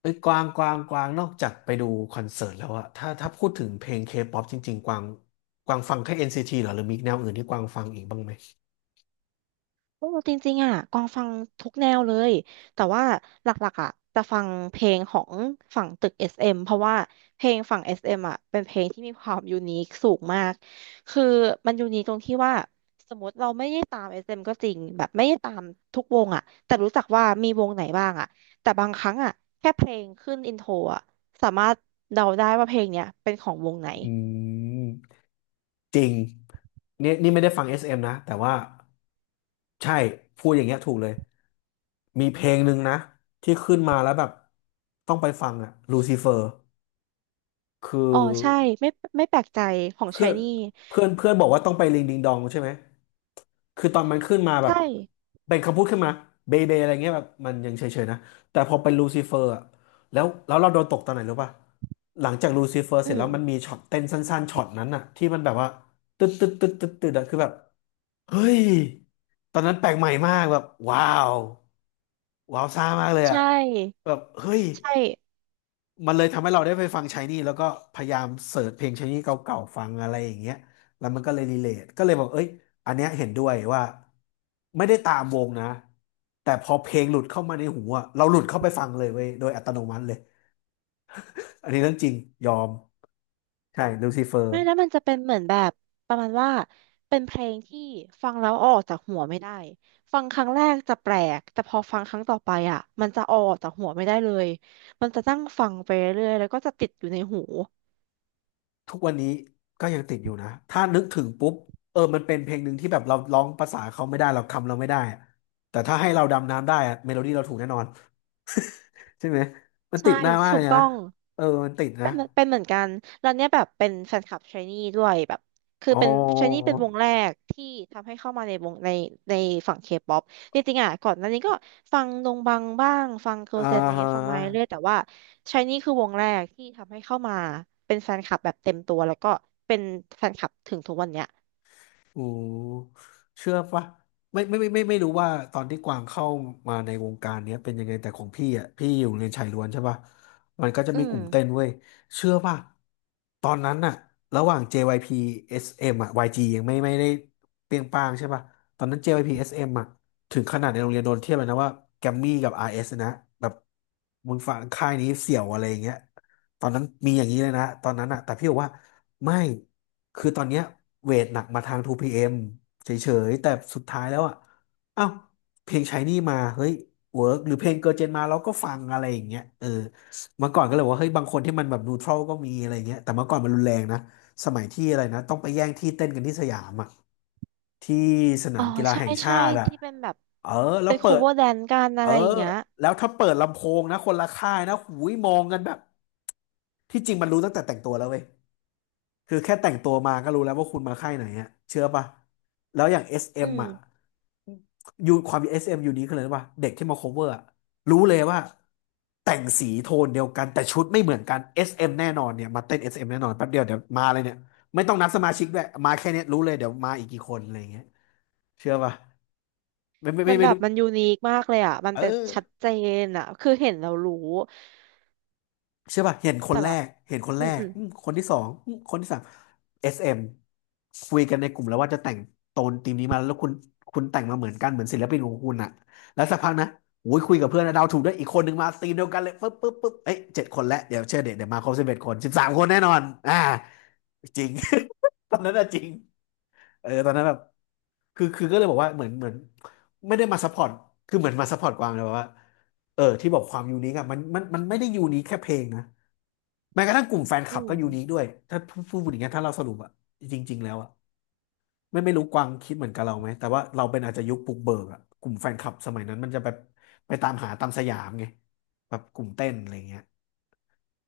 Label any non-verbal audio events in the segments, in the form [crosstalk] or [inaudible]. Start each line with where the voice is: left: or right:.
left: เอ้ยกวางกวางกวางนอกจากไปดูคอนเสิร์ตแล้วอะถ้าพูดถึงเพลงเคป๊อปจริงๆกวางกวางฟังแค่ NCT เหรอหรือมีแนวอื่นที่กวางฟังอีกบ้างไหม
right: โอ้จริงๆอ่ะกวางฟังทุกแนวเลย แต่ว่าหลักๆอ่ะจะฟังเพลงของฝั่งตึก SM เอ็มเพราะว่าเพลงฝั่ง SM อสเอ็มอ่ะเป็นเพลงที่มีความยูนิคสูงมาก คือมันยูนิคตรงที่ว่าสมมติเราไม่ได้ตาม SM ก็จริงแบบไม่ได้ตามทุกวงอ่ะแต่รู้จักว่ามีวงไหนบ้างอ่ะแต่บางครั้งอ่ะแค่เพลงขึ้นอินโทรอ่ะสามารถเดาได้ว่าเพลงเนี้ยเป็นของวงไหน
left: อืมจริงนี่ไม่ได้ฟัง SM นะแต่ว่าใช่พูดอย่างเงี้ยถูกเลยมีเพลงหนึ่งนะที่ขึ้นมาแล้วแบบต้องไปฟังอะลูซิเฟอร์คือ
right: อ๋อใช่ไม่ไม่แปลกใจของ
left: เพื่
right: ชา
left: อ
right: ย
left: น
right: นี่
left: เพื่อนเพื่อนบอกว่าต้องไปลิงดิงดองใช่ไหมคือตอนมันขึ้นมาแบบ
right: ใช่
left: เป็นคำพูดขึ้นมาเบเบอะไรเงี้ยแบบมันยังเฉยๆนะ แต่พอเป็นลูซิเฟอร์อะแล้วเราโดนตกตอนไหนรู้ป่ะ หลังจากลูซิเฟอร์เส
right: อื
left: ร็จ
right: ม
left: แล้วมันมีช็อตเต้นสั้นๆช็อตนั้นอะที่มันแบบว่าตึ๊ดตึ๊ดตึ๊ดตึ๊ดตึ๊ดอะคือแบบเฮ้ยตอนนั้นแปลกใหม่มากแบบว้าวว้าวซ่ามากเลยอะ
right: ใช่
left: แบบเฮ้ย
right: ใช่
left: มันเลยทำให้เราได้ไปฟังชายนี่แล้วก็พยายามเสิร์ชเพลงชายนี่เก่าๆฟังอะไรอย่างเงี้ยแล้วมันก็เลยรีเลทก็เลยบอกเอ้ยอันเนี้ยเห็นด้วยว่าไม่ได้ตามวงนะแต่พอเพลงหลุดเข้ามาในหูอะเราหลุดเข้าไปฟังเลยเว้ยโดยอัตโนมัติเลยอันนี้เรื่องจริงยอมใช่ลูซิเฟอร์
right: ไม่แล้วมันจะเป็นเหมือนแบบประมาณว่าเป็นเพลงที่ฟังแล้วเอาออกจากหัวไม่ได้ฟังครั้งแรกจะแปลกแต่พอฟังครั้งต่อไปอ่ะมันจะเอาออกจากหัวไม่ได้เลยมันจะนั่งฟังไปเรื่อยๆแล้วก็จะติดอยู่ในหู
left: ทุกวันนี้ก็ยังติดอยู่นะถ้านึกถึงปุ๊บเออมันเป็นเพลงหนึ่งที่แบบเราร้องภาษาเขาไม่ได้เราคำเราไม่ได้อะแต่ถ้าให้เราดำน้ำได้อะเมโลดี้เราถูกแน่นอนใช่ไหมมันติ
right: ใช่
left: ดหน้ามาก
right: ถู
left: เล
right: ก
left: ยนะ
right: ต้อง
left: เออมันติดนะ
right: เป็นเหมือนเป็นเหมือนกันแล้วเนี่ยแบบเป็นแฟนคลับชายนี่ด้วยแบบคือ
left: อ๋อ
right: เป็นชายนี่เป็นวงแรกที่ทำให้เข้ามาในวงในฝั่งเคป๊อปจริงๆอ่ะก่อนหน้านี้ก็ฟังดงบังบ้างฟังเกิร์
left: อ่า
right: ลเซนอะไร
left: ฮะ
right: เงี้ยฟังมาเรื่อยๆแต่ว่าชายนี่คือวงแรกที่ทำให้เข้ามาเป็นแฟนคลับแบบเต็มตัวแล้วก็เป็นแฟนคลับถึงทุกวันเนี้ย
left: โอ้เชื่อปะไม่รู้ว่าตอนที่กวางเข้ามาในวงการเนี้ยเป็นยังไงแต่ของพี่อ่ะพี่อยู่โรงเรียนชายล้วนใช่ปะมันก็จะ
right: อื
left: มีก
right: ม
left: ลุ่มเต้นเว้ยเชื่อปะตอนนั้นน่ะระหว่าง JYP SM อสเอ็มอ่ะ YG ยจียังไม่ได้เปรี้ยงป้างใช่ปะตอนนั้น JYP SM อสเอ็มอ่ะถึงขนาดในโรงเรียนโดนเทียบเลยนะว่าแกมมี่กับ RS นะแบบมึงฝั่งค่ายนี้เสี่ยวอะไรอย่างเงี้ยตอนนั้นมีอย่างนี้เลยนะตอนนั้นอ่ะแต่พี่บอกว่า ไม่ คือตอนเนี้ยเวทหนักมาทางทูพีเอมเฉยๆแต่สุดท้ายแล้วอ่ะเอ้าเพลง Shiny มาเฮ้ยเวิร์กหรือเพลงเกิร์ลเจนมาเราก็ฟังอะไรอย่างเงี้ยเออเมื่อก่อนก็เลยว่าเฮ้ยบางคนที่มันแบบนูทรัลก็มีอะไรเงี้ยแต่เมื่อก่อนมันรุนแรงนะสมัยที่อะไรนะต้องไปแย่งที่เต้นกันที่สยามอ่ะที่สนา
right: อ๋อ
left: มกีฬา
right: ใช่
left: แห่งชา
right: ใช่
left: ติอ่ะ
right: ที่เป็นแบบ
left: เออแล้
right: เป็
left: ว
right: นโค
left: เปิด
right: เวอร์แดนกัน
left: เอ
right: อะ
left: อ
right: ไรอย่างเงี้ย
left: แล้วถ้าเปิดลำโพงนะคนละค่ายนะหูยมองกันแบบที่จริงมันรู้ตั้งแต่แต่งตัวแล้วเว้ย คือแค่แต่งตัวมาก็รู้แล้วว่าคุณมาค่ายไหนอะเชื่อป่ะแล้วอย่างเอสเอ
right: อืม
left: ่ะยูความเอสเอ็มยูนี้คืออะไรรู้ป่ะเด็กที่มา cover อะรู้เลยว่าแต่งสีโทนเดียวกันแต่ชุดไม่เหมือนกันเอสเอ็มแน่นอนเนี่ยมาเต้นเอสเอ็มแน่นอนแป๊บเดียวเดี๋ยวมาเลยเนี่ยไม่ต้องนับสมาชิกด้วยมาแค่เนี้ยรู้เลยเดี๋ยวมาอีกกี่คนอะไรอย่างเงี้ยเชื่อป่ะไม่ไม่
right: มั
left: ไม่
right: น
left: ไม่
right: แบบ
left: รู้
right: มันยูนิคมากเลยอ่ะมัน
left: เอ
right: แบบชัด
left: อ
right: เจนอ่ะคือเห็นเรารู้
left: เชื่อป่ะเห็นค
right: แต่
left: นแร
right: แบบ
left: กเห็นคน
right: อื
left: แร
right: ม
left: ก
right: อืม
left: อืมคนที่สองอืมคนที่สาม SM คุยกันในกลุ่มแล้วว่าจะแต่งโทนธีมนี้มาแล้วคุณแต่งมาเหมือนกันเหมือนศิลปินของคุณอะแล้วสักพักนะโอ้ยคุยกับเพื่อนนะเดาถูกด้วยอีกคนหนึ่งมาธีมเดียวกันเลยปึ๊บปึ๊บปึ๊บเอ้ย7 คนแล้วเดี๋ยวเชื่อเดี๋ยวเดี๋ยวมาครบ11 คน13 คนแน่นอนอ่าจริง [laughs] ตอนนั้นอะจริง เออตอนนั้นแบบคือก็เลยบอกว่าเหมือนไม่ได้มาซัพพอร์ตคือเหมือนมาซัพพอร์ตกวางเลยว่าเออที่บอกความยูนิคอะมันไม่ได้ยูนิคแค่เพลงนะแม้กระทั่งกลุ่มแฟนค
right: อื
left: ลับก็
right: ม
left: ยูนิคด้วยถ้าพูดอย่างเงี้ยถ้าเราสรุปอะจริงๆแล้วอะไม่รู้กวางคิดเหมือนกับเราไหมแต่ว่าเราเป็นอาจจะยุคปลุกเบิกอะกลุ่มแฟนคลับสมัยนั้นมันจะแบบไปตามหาตามสยามไงแบบกลุ่มเต้นอะไรเงี้ย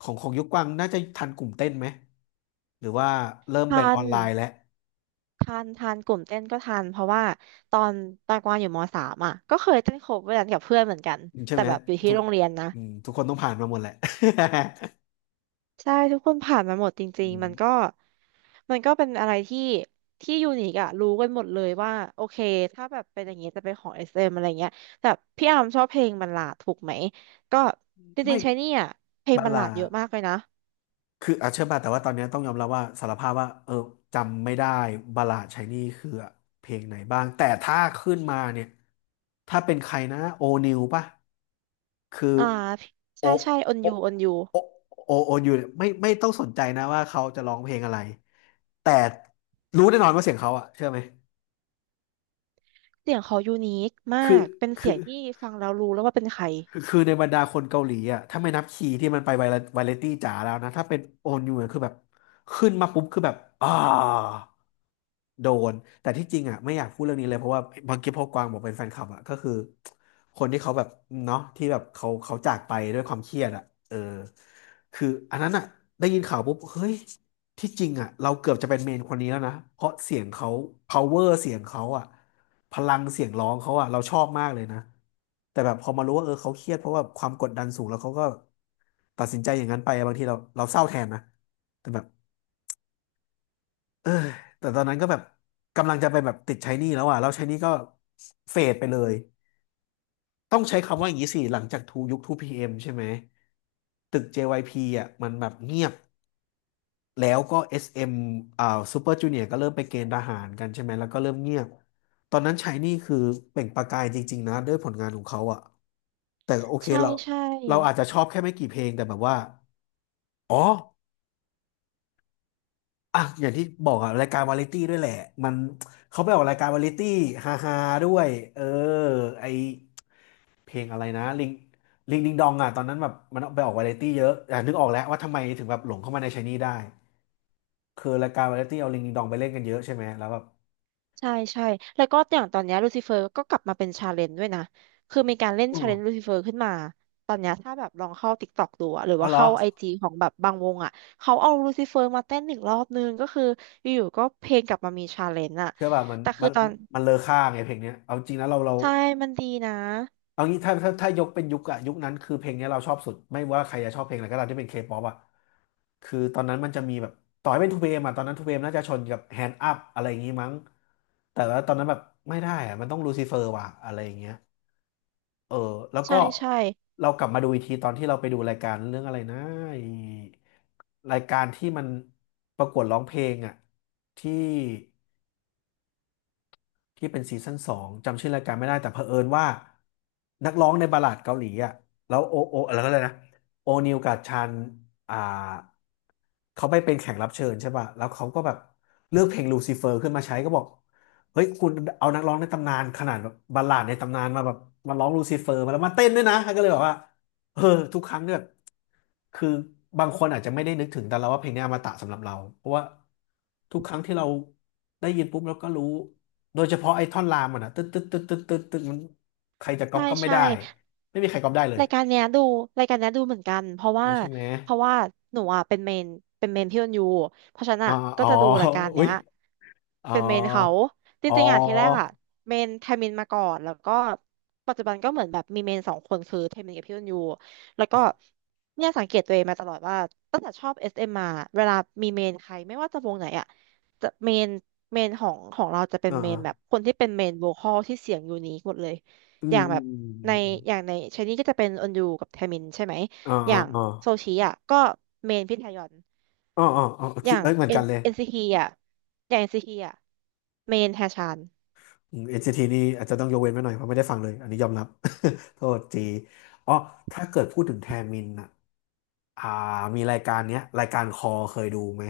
left: ของยุคกวางน่าจะทันกลุ่มเต้นไหมหรือว่าเริ่ม
right: ทั
left: เป็นออ
right: น
left: นไลน์แล้ว
right: ทันกลุ่มเต้นก็ทันเพราะว่าตอนตากวางอยู่มสามอ่ะก็เคยเต้นโคเวอร์กันกับเพื่อนเหมือนกัน
left: ใช่
right: แต่
left: ไหม
right: แบบอยู่ที่
left: ทุก
right: โรงเรียนนะ
left: อืมทุกคนต้องผ่านมาหมดแหละ
right: ใช่ทุกคนผ่านมาหมดจ
left: [laughs] อื
right: ริงๆ
left: ม
right: มันก็เป็นอะไรที่ยูนิคอะรู้กันหมดเลยว่าโอเคถ้าแบบเป็นอย่างนี้จะเป็นของ SM อสเอ็มอะไรเงี้ยแต่พี่อาร์มชอบเพลงบัลลาดถูกไหม ก็จริ
left: ไม่
right: งๆใช้นี่อะเพลง
left: บัล
right: บัลลา
left: ลา
right: ดเยอะ
left: ด
right: มากเลยนะ
left: คืออาเชื่อป่ะแต่ว่าตอนนี้ต้องยอมรับว่าสารภาพว่าจำไม่ได้บัลลาดไชายนี่คือเพลงไหนบ้างแต่ถ้าขึ้นมาเนี่ยถ้าเป็นใครนะโอนิวป่ะคือ
right: อ่า
left: โอ
right: ใช่ใช่อน
left: โอ
right: ยูอนยู
left: โอโอยูเนี่ยไม่ต้องสนใจนะว่าเขาจะร้องเพลงอะไรแต่รู้แน่นอนว่าเสียงเขาอะเชื่อไหม
right: เสียงเขายูนิคมา
left: คือ
right: ก เป็นเสี
left: คื
right: ยง
left: อ
right: ที่ฟังแล้วรู้แล้วว่าเป็นใคร
left: คือในบรรดาคนเกาหลีอ่ะถ้าไม่นับคีย์ที่มันไปไวเลตี้จ๋าแล้วนะถ้าเป็นโอนยู่คือแบบขึ้นมาปุ๊บคือแบบโดนแต่ที่จริงอ่ะไม่อยากพูดเรื่องนี้เลยเพราะว่าบางทีพอกวางบอกเป็นแฟนคลับอ่ะก็คือคนที่เขาแบบเนาะที่แบบเขาจากไปด้วยความเครียดอ่ะเออคืออันนั้นอ่ะได้ยินข่าวปุ๊บเฮ้ยที่จริงอ่ะเราเกือบจะเป็นเมนคนนี้แล้วนะเพราะเสียงเขา power เสียงเขาอ่ะพลังเสียงร้องเขาอ่ะเราชอบมากเลยนะแต่แบบพอมารู้ว่าเออเขาเครียดเพราะว่าความกดดันสูงแล้วเขาก็ตัดสินใจอย่างนั้นไปอะบางทีเราเศร้าแทนนะแต่แบบ เออแต่ตอนนั้นก็แบบกำลังจะไปแบบติดใช้หนี้แล้วอ่ะแล้วใช้หนี้ก็เฟดไปเลยต้องใช้คำว่าอย่างนี้สิหลังจากทูยุคทพีเอ็มใช่ไหมตึก JYP อ่ะมันแบบเงียบแล้วก็ SM อสเอ็มอ่าซูเปอร์จูเนียร์ก็เริ่มไปเกณฑ์ทหารกันใช่ไหมแล้วก็เริ่มเงียบตอนนั้นใช้หนี่คือเปล่งประกายจริงๆนะด้วยผลงานของเขาอ่ะแต่โอเค
right: ใช่
left: เรา
right: ใช่
left: เราอาจจะชอบแค่ไม่กี่เพลงแต่แบบว่าอ๋อ อ่ะอย่างที่บอกอะรายการวาไรตี้ด้วยแหละมันเขาไปออกรายการวาไรตี้ฮาฮาด้วยเออไอเพลงอะไรนะลิงดิงดองอะตอนนั้นแบบมันไปออกวาไรตี้เยอะอ่ะนึกออกแล้วว่าทำไมถึงแบบหลงเข้ามาในไชนี่ได้คือรายการวาไรตี้เอาลิงดิงดองไปเล่นกันเยอะใช่ไหมแล้วแบบ
right: ใช่แล้วก็อย่างตอนเนี้ลูซิเฟอร์ก็กลับมาเป็นชาเลนจ์ด้วยนะ คือมีการเล่น
left: อ๋
right: ชาเลนจ์ลู
left: อ
right: ซิเฟอร์ขึ้นมา ตอนเนี้ยถ้าแบบลองเข้า TikTok ดูอะหรือ
left: เอา
right: ว่า
left: เหรอ
right: เข้าไอจีของแบบบางวงอะเขาเอาลูซิเฟอร์มาเต้นหนึ่งรอบนึงก็คืออยู่ๆก็เพลงกลับมามีชาเลนจ์อะ
left: เชื่อป่ะมัน
right: แต่คื
left: มั
right: อ
left: น
right: ตอน
left: มันเลอค่าไงเพลงเนี้ยเอาจริงนะเราเรา
right: ใช่มันดีนะ
left: เอางี้ถ้ายกเป็นยุคอะยุคนั้นคือเพลงเนี้ยเราชอบสุดไม่ว่าใครจะชอบเพลงอะไรก็ตามที่เป็นเคป๊อปอะคือตอนนั้นมันจะมีแบบต่อให้เป็นทูเพมอะตอนนั้นทูเพน่าจะชนกับแฮนด์อัพอะไรอย่างงี้มั้งแต่ว่าตอนนั้นแบบไม่ได้อะมันต้องลูซิเฟอร์ว่ะอะไรอย่างเงี้ยเออแล้วก็
right: ใช่ใช่
left: เรากลับมาดูอีกทีตอนที่เราไปดูรายการเรื่องอะไรนะไอ้รายการที่มันประกวดร้องเพลงอะที่ ที่เป็นซีซั่นสองจำชื่อรายการไม่ได้แต่เผอิญว่านักร้องในบัลลาดเกาหลีอ่ะแล้วโอโอแล้วก็เลยนะโอนิวกับชันอ่าเขาไปเป็นแขกรับเชิญใช่ป่ะแล้วเขาก็แบบเลือกเพลงลูซิเฟอร์ขึ้นมาใช้ก็บอกเฮ้ยคุณเอานักร้องในตำนานขนาดแบบบัลลาดในตำนานมาแบบมาร้องลูซิเฟอร์มาแล้วมาเต้นด้วยนะก็เลยบอกว่าเออทุกครั้งเนี่ย คือบางคนอาจจะไม่ได้นึกถึงแต่เราว่าเพลงนี้อมตะสำหรับเราเพราะว่าทุกครั้งที่เราได้ยินปุ๊บเราก็รู้โดยเฉพาะไอ้ท่อนรามมันอะตึ๊ดตึ๊ดตึ๊ดตึ๊ดตึ๊ดตึ๊ดมันใครจะก๊อ
right: ใช่
left: ปก็ไม่
right: ใช่
left: ได้ไม่มีใครก๊อปได้เลย
right: รายการเนี้ยดูรายการเนี้ยดูเหมือนกันเพราะว่า
left: รู้ใช่ไหม
right: เพราะว่าหนูอ่ะเป็นเมนเป็นเมนพี่ออนยูเพราะฉะนัน
left: อ๋อ
right: อ่ะก็
left: อ๋อ
right: จะดูรายการ
left: อุ้
right: เนี้
left: ย
right: ย
left: อ๋อ
right: เป็นเมนเขาจ
left: อ๋อ
right: ริงๆอ่ะทีแรกอ่ะเมนไทมินมาก่อนแล้วก็ปัจจุบันก็เหมือนแบบมีเมนสองคนคือไทมินกับพี่ออนยูแล้วก็เนี่ยสังเกตตัวเองมาตลอดว่าตั้งแต่ชอบเอสเอ็มมาเวลามีเมนใครไม่ว่าจะวงไหนอ่ะจะเมนเมนของเราจะเป็น
left: อ่
right: เมนแบบ
left: า
right: คนที่เป็นเมนโวคอลที่เสียงยูนิคหมดเลย
left: อื
right: อ
left: ม
right: ย่าง
left: อื
right: แบ
left: ม
right: บ
left: อืม
right: ใน
left: อืม
right: อย่างในชายนี่ก็จะเป็นออนยูกับแทมินใช่ไหม
left: อ่า
right: อ
left: อ่า
right: ย่าง
left: อ่า
right: โซชิอ่ะก็เมนพี่ทยอน
left: อ๋ออ๋ออ๋อ
right: อ
left: คิ
right: ย่า
left: ด
right: ง
left: เอ้ยเหมือน
right: เอ็
left: กั
right: น
left: นเลย
right: เอ็นซีทีอ่ะอย่างเอ็นซีทีอ่ะเมนแฮชาน
left: อืม NCT นซีทีนี่อาจจะต้องยกเว้นไว้หน่อยเพราะไม่ได้ฟังเลยอันนี้ยอมรับ [laughs] โทษทีอ๋อถ้าเกิดพูดถึงแทมินอะ อ่ามีรายการเนี้ยรายการคอเคยดูไหม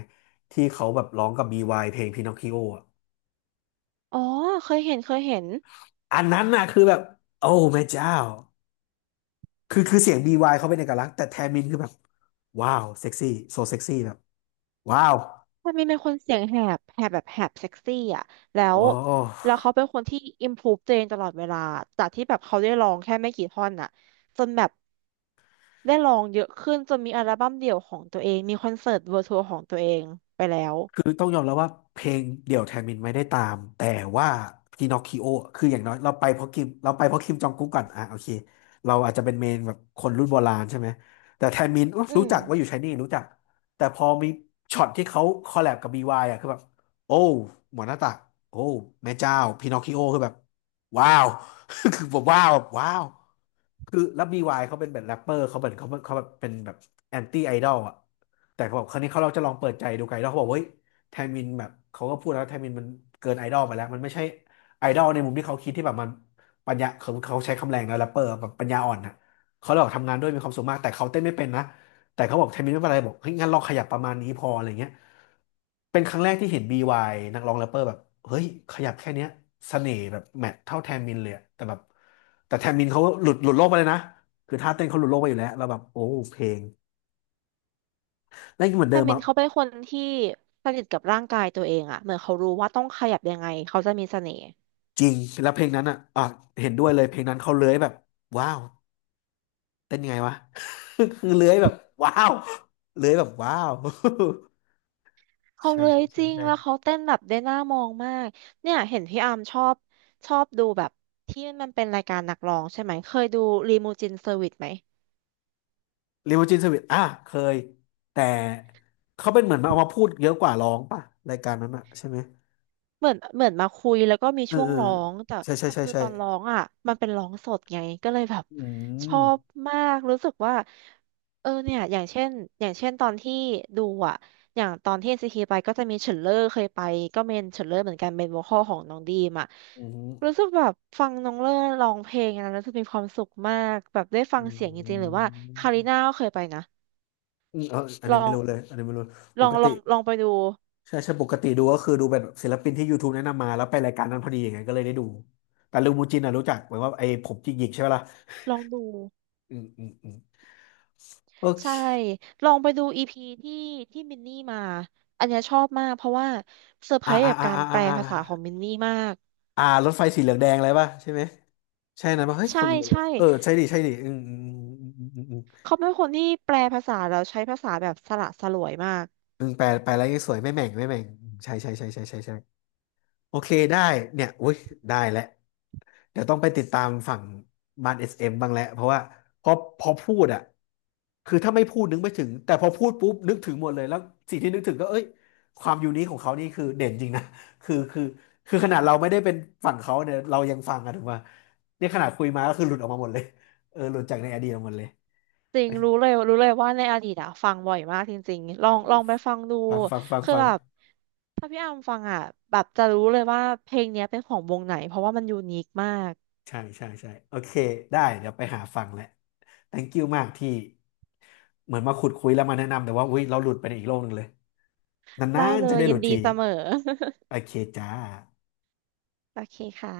left: ที่เขาแบบร้องกับ BY เพลงพินอคคิโออ่ะ
right: อ๋อเคยเห็น
left: อันนั้นน่ะคือแบบโอ้แม่เจ้าคือเสียง BY เขาเป็นเอกลักษณ์แต่แทมินคือแบบว้าวเซ็กซี่โซเซ็กซี่แบบว้าว
right: มันมีเป็นคนเสียงแหบแบบแหบเซ็กซี่อ่ะแล้ว
left: โอ้
right: แล้วเขาเป็นคนที่ improve ตัวเองตลอดเวลาจากที่แบบเขาได้ลองแค่ไม่กี่ท่อนอ่ะจนแบบได้ลองเยอะขึ้นจนมีอัลบั้มเดี่ยวของตัวเองมีคอนเสิร์ตเวอร์ทัวร์ของตัวเองไปแล้ว
left: คือต้องยอมรับว่าเพลงเดี่ยวแทนมินไม่ได้ตามแต่ว่าพินอคคิโอคืออย่างน้อยเราไปเพราะคิมเราไปเพราะคิมจองกุ๊กก่อนอ่ะโอเคเราอาจจะเป็นเมนแบบคนรุ่นโบราณใช่ไหมแต่แทนมินอุ๊ย
right: อื
left: รู้
right: ม
left: จักว่าอยู่ไชนี่รู้จักแต่พอมีช็อตที่เขาคอลแลบกับ BY อ่ะคือแบบโอ้หมอหน้าตักโอ้แม่เจ้าพินอคคิโอคือแบบว้าว [laughs] คือผมว้าวแบบว้าวคือแล้วบีวายเขาเป็นแบบแรปเปอร์เขาเหมนเขาเขาแบบเป็นแบบแอนตี้ไอดอลอ่ะแต่เขาบอกครั้งนี้เขาเราจะลองเปิดใจดูไกดอลวเขาบอกเฮ้ย แทมินแบบเขาก็พูดแล้วแทมินมันเกินไอดอลไปแล้วมันไม่ใช่ไอดอลในมุมที่เขาคิดที่แบบมันปัญญาเขาใช้คำแรงแล้วแรปเปอร์แบบปัญญาอ่อนนะเขาเลยบอกทำงานด้วยมีความสุขมากแต่เขาเต้นไม่เป็นนะแต่เขาบอกแทมินไม่เป็นไรบอกเฮ้ยงั้นลองขยับประมาณนี้พออะไรเงี้ยเป็นครั้งแรกที่เห็น BY นักร้องแรปเปอร์แบบเฮ้ยขยับแค่เนี้ยเสน่ห์แบบแมทเท่าแทมินเลยอะแต่แบบแต่แทมินเขาหลุดโลกไปเลยนะคือท่าเต้นเขาหลุดโลกไปอยู่แล้วเราแล้วแบบโอ้เพลงแล้วเหมือนเดิ
right: ไา
left: ม
right: มิน
left: อะ
right: เขาเป็นคนที่สนิทกับร่างกายตัวเองอะเหมือนเขารู้ว่าต้องขยับยังไง เขาจะมีเสน่ห์
left: จริงแล้วเพลงนั้นอ่ะเห็นด้วยเลยเพลงนั้นเขาเลื้อยแบบว้าวเต้นยังไงวะ [laughs] คือ [laughs] เลื้อยแบบว้าวเลื้อยแบบว้าว [laughs]
right: เขา
left: ใช่
right: เลย
left: ใช่
right: จ
left: ใช่
right: ริง
left: ใช่
right: แล้วเขาเต้นแบบได้น่ามองมากเนี่ยเห็นพี่อาร์มชอบชอบดูแบบที่มันเป็นรายการนักร้องใช่ไหม เคยดูรีมูจินเซอร์วิสไหม
left: ลิมูจินสวิตอ่ะเคยแต่เขาเป็นเหมือนมาเอามาพูดเยอะกว่าร้องป่ะรายการนั้นอ่ะใช่ไหม
right: เหมือนมาคุยแล้วก็มี
left: เออ
right: ช่วง
left: เออ
right: ร้องแต่
left: ใช่ใช่
right: แต่
left: ใช่
right: คือ
left: ใช่
right: ตอนร้องอ่ะมันเป็นร้องสดไงก็เลยแบบ
left: อื
right: ช
left: ม
right: อบมากรู้สึกว่าเออเนี่ยอย่างเช่นตอนที่ดูอ่ะอย่างตอนที่ NCT ไปก็จะมีเฉินเล่อเคยไปก็เมนเฉินเล่อเหมือนกันเป็นโวอคอลของน้องดีมอ่ะ
left: อื
right: รู้
left: ม
right: สึกแบบฟังน้องเล่อร้องเพลงนะรู้สึกมีความสุขมากแบบได้ฟั
left: อื
right: งเสียงจริงๆหรือ
left: ม
right: ว่าคาริน่าก็เคยไปนะ
left: อืมเอออัน
right: ล
left: นี้
right: อ
left: ไม่
right: ง
left: รู้เลยอันนี้ไม่รู้ป
right: ลอง
left: ก
right: ล
left: ติ
right: องลองไปดู
left: ใช่ใช่ปกติดูก็คือดูแบบศิลปินที่ YouTube แนะนำมาแล้วไปรายการนั้นพอดีอย่างเงี้ยก็เลยได้ดูแต่ลูมูจินอ่ะรู้จักเหมือนว่าไอ้ผมจิกหยิกใช่ไหมล่ะ
right: ลองดู
left: อืมอืมอืมโอเค
right: ใช่ลองไปดูอีพีที่มินนี่มาอันเนี้ยชอบมากเพราะว่าเซอร์ไพ
left: อ่า
right: รส์
left: อ่า
right: กับ
left: อ่า
right: การ
left: อ่า
right: แป
left: อ่า
right: ล
left: อ่
right: ภาษาของ
left: า
right: มินนี่มาก
left: อ่ารถไฟสีเหลืองแดงอะไรป่ะใช่ไหมใช่นะป่ะเฮ้ย
right: ใช่
left: คน
right: ใช่
left: เออใช่ดิใช่ดิอืมอืมอืมอืมอืมอืม
right: เขาเป็นคนที่แปลภาษาแล้วใช้ภาษาแบบสละสลวยมาก
left: อืมแปลอะไรสวยไม่แหม่งไม่แหม่งใช่ใช่ใช่ใช่ใช่ใช่ โอเคได้เนี่ยอุ้ยได้แล้วเดี๋ยวต้องไปติดตามฝั่งบ้านเอสเอ็มบ้างแล้วเพราะว่าพอพอพูดอ่ะคือถ้าไม่พูดนึกไม่ถึง แต่พอพูดปุ๊บนึกถึงหมดเลย แล้วสิ่งที่นึกถึงก็เอ้ยความยูนิคของเขานี่คือเด่นจริงนะ [laughs] คือคือคือขนาดเราไม่ได้เป็นฝั่งเขาเนี่ยเรายังฟังอะถูกป่ะเนี่ยขนาดคุยมาก็คือหลุดออกมาหมดเลยเออหลุดจากในอดีตออกมาหมดเลย
right: จ
left: โอ
right: ริงรู้
left: เค
right: เลยรู้เลยว่าในอดีตอะฟังบ่อยมากจริงๆลองไปฟังดู
left: ฟังฟังฟัง
right: คือ
left: ฟัง
right: แบบถ้าพี่อามฟังอะแบบจะรู้เลยว่าเพลงเนี้ยเป็นของวงไหนเพราะว่ามันยูนิคมาก
left: ใช่ใช่ใช่โอเคได้เดี๋ยวไปหาฟังแหละ thank you มากที่เหมือนมาขุดคุยแล้วมาแนะนำแต่ว่าอุ๊ยเราหลุดไปในอีกโลกหนึ่งเลยนา
right: ได้
left: น
right: เล
left: ๆจะ
right: ย
left: ได้ห
right: ยิ
left: ลุ
right: น
left: ด
right: ดี
left: ที
right: เสมอ
left: โอเคจ้า
right: [laughs] โอเคค่ะ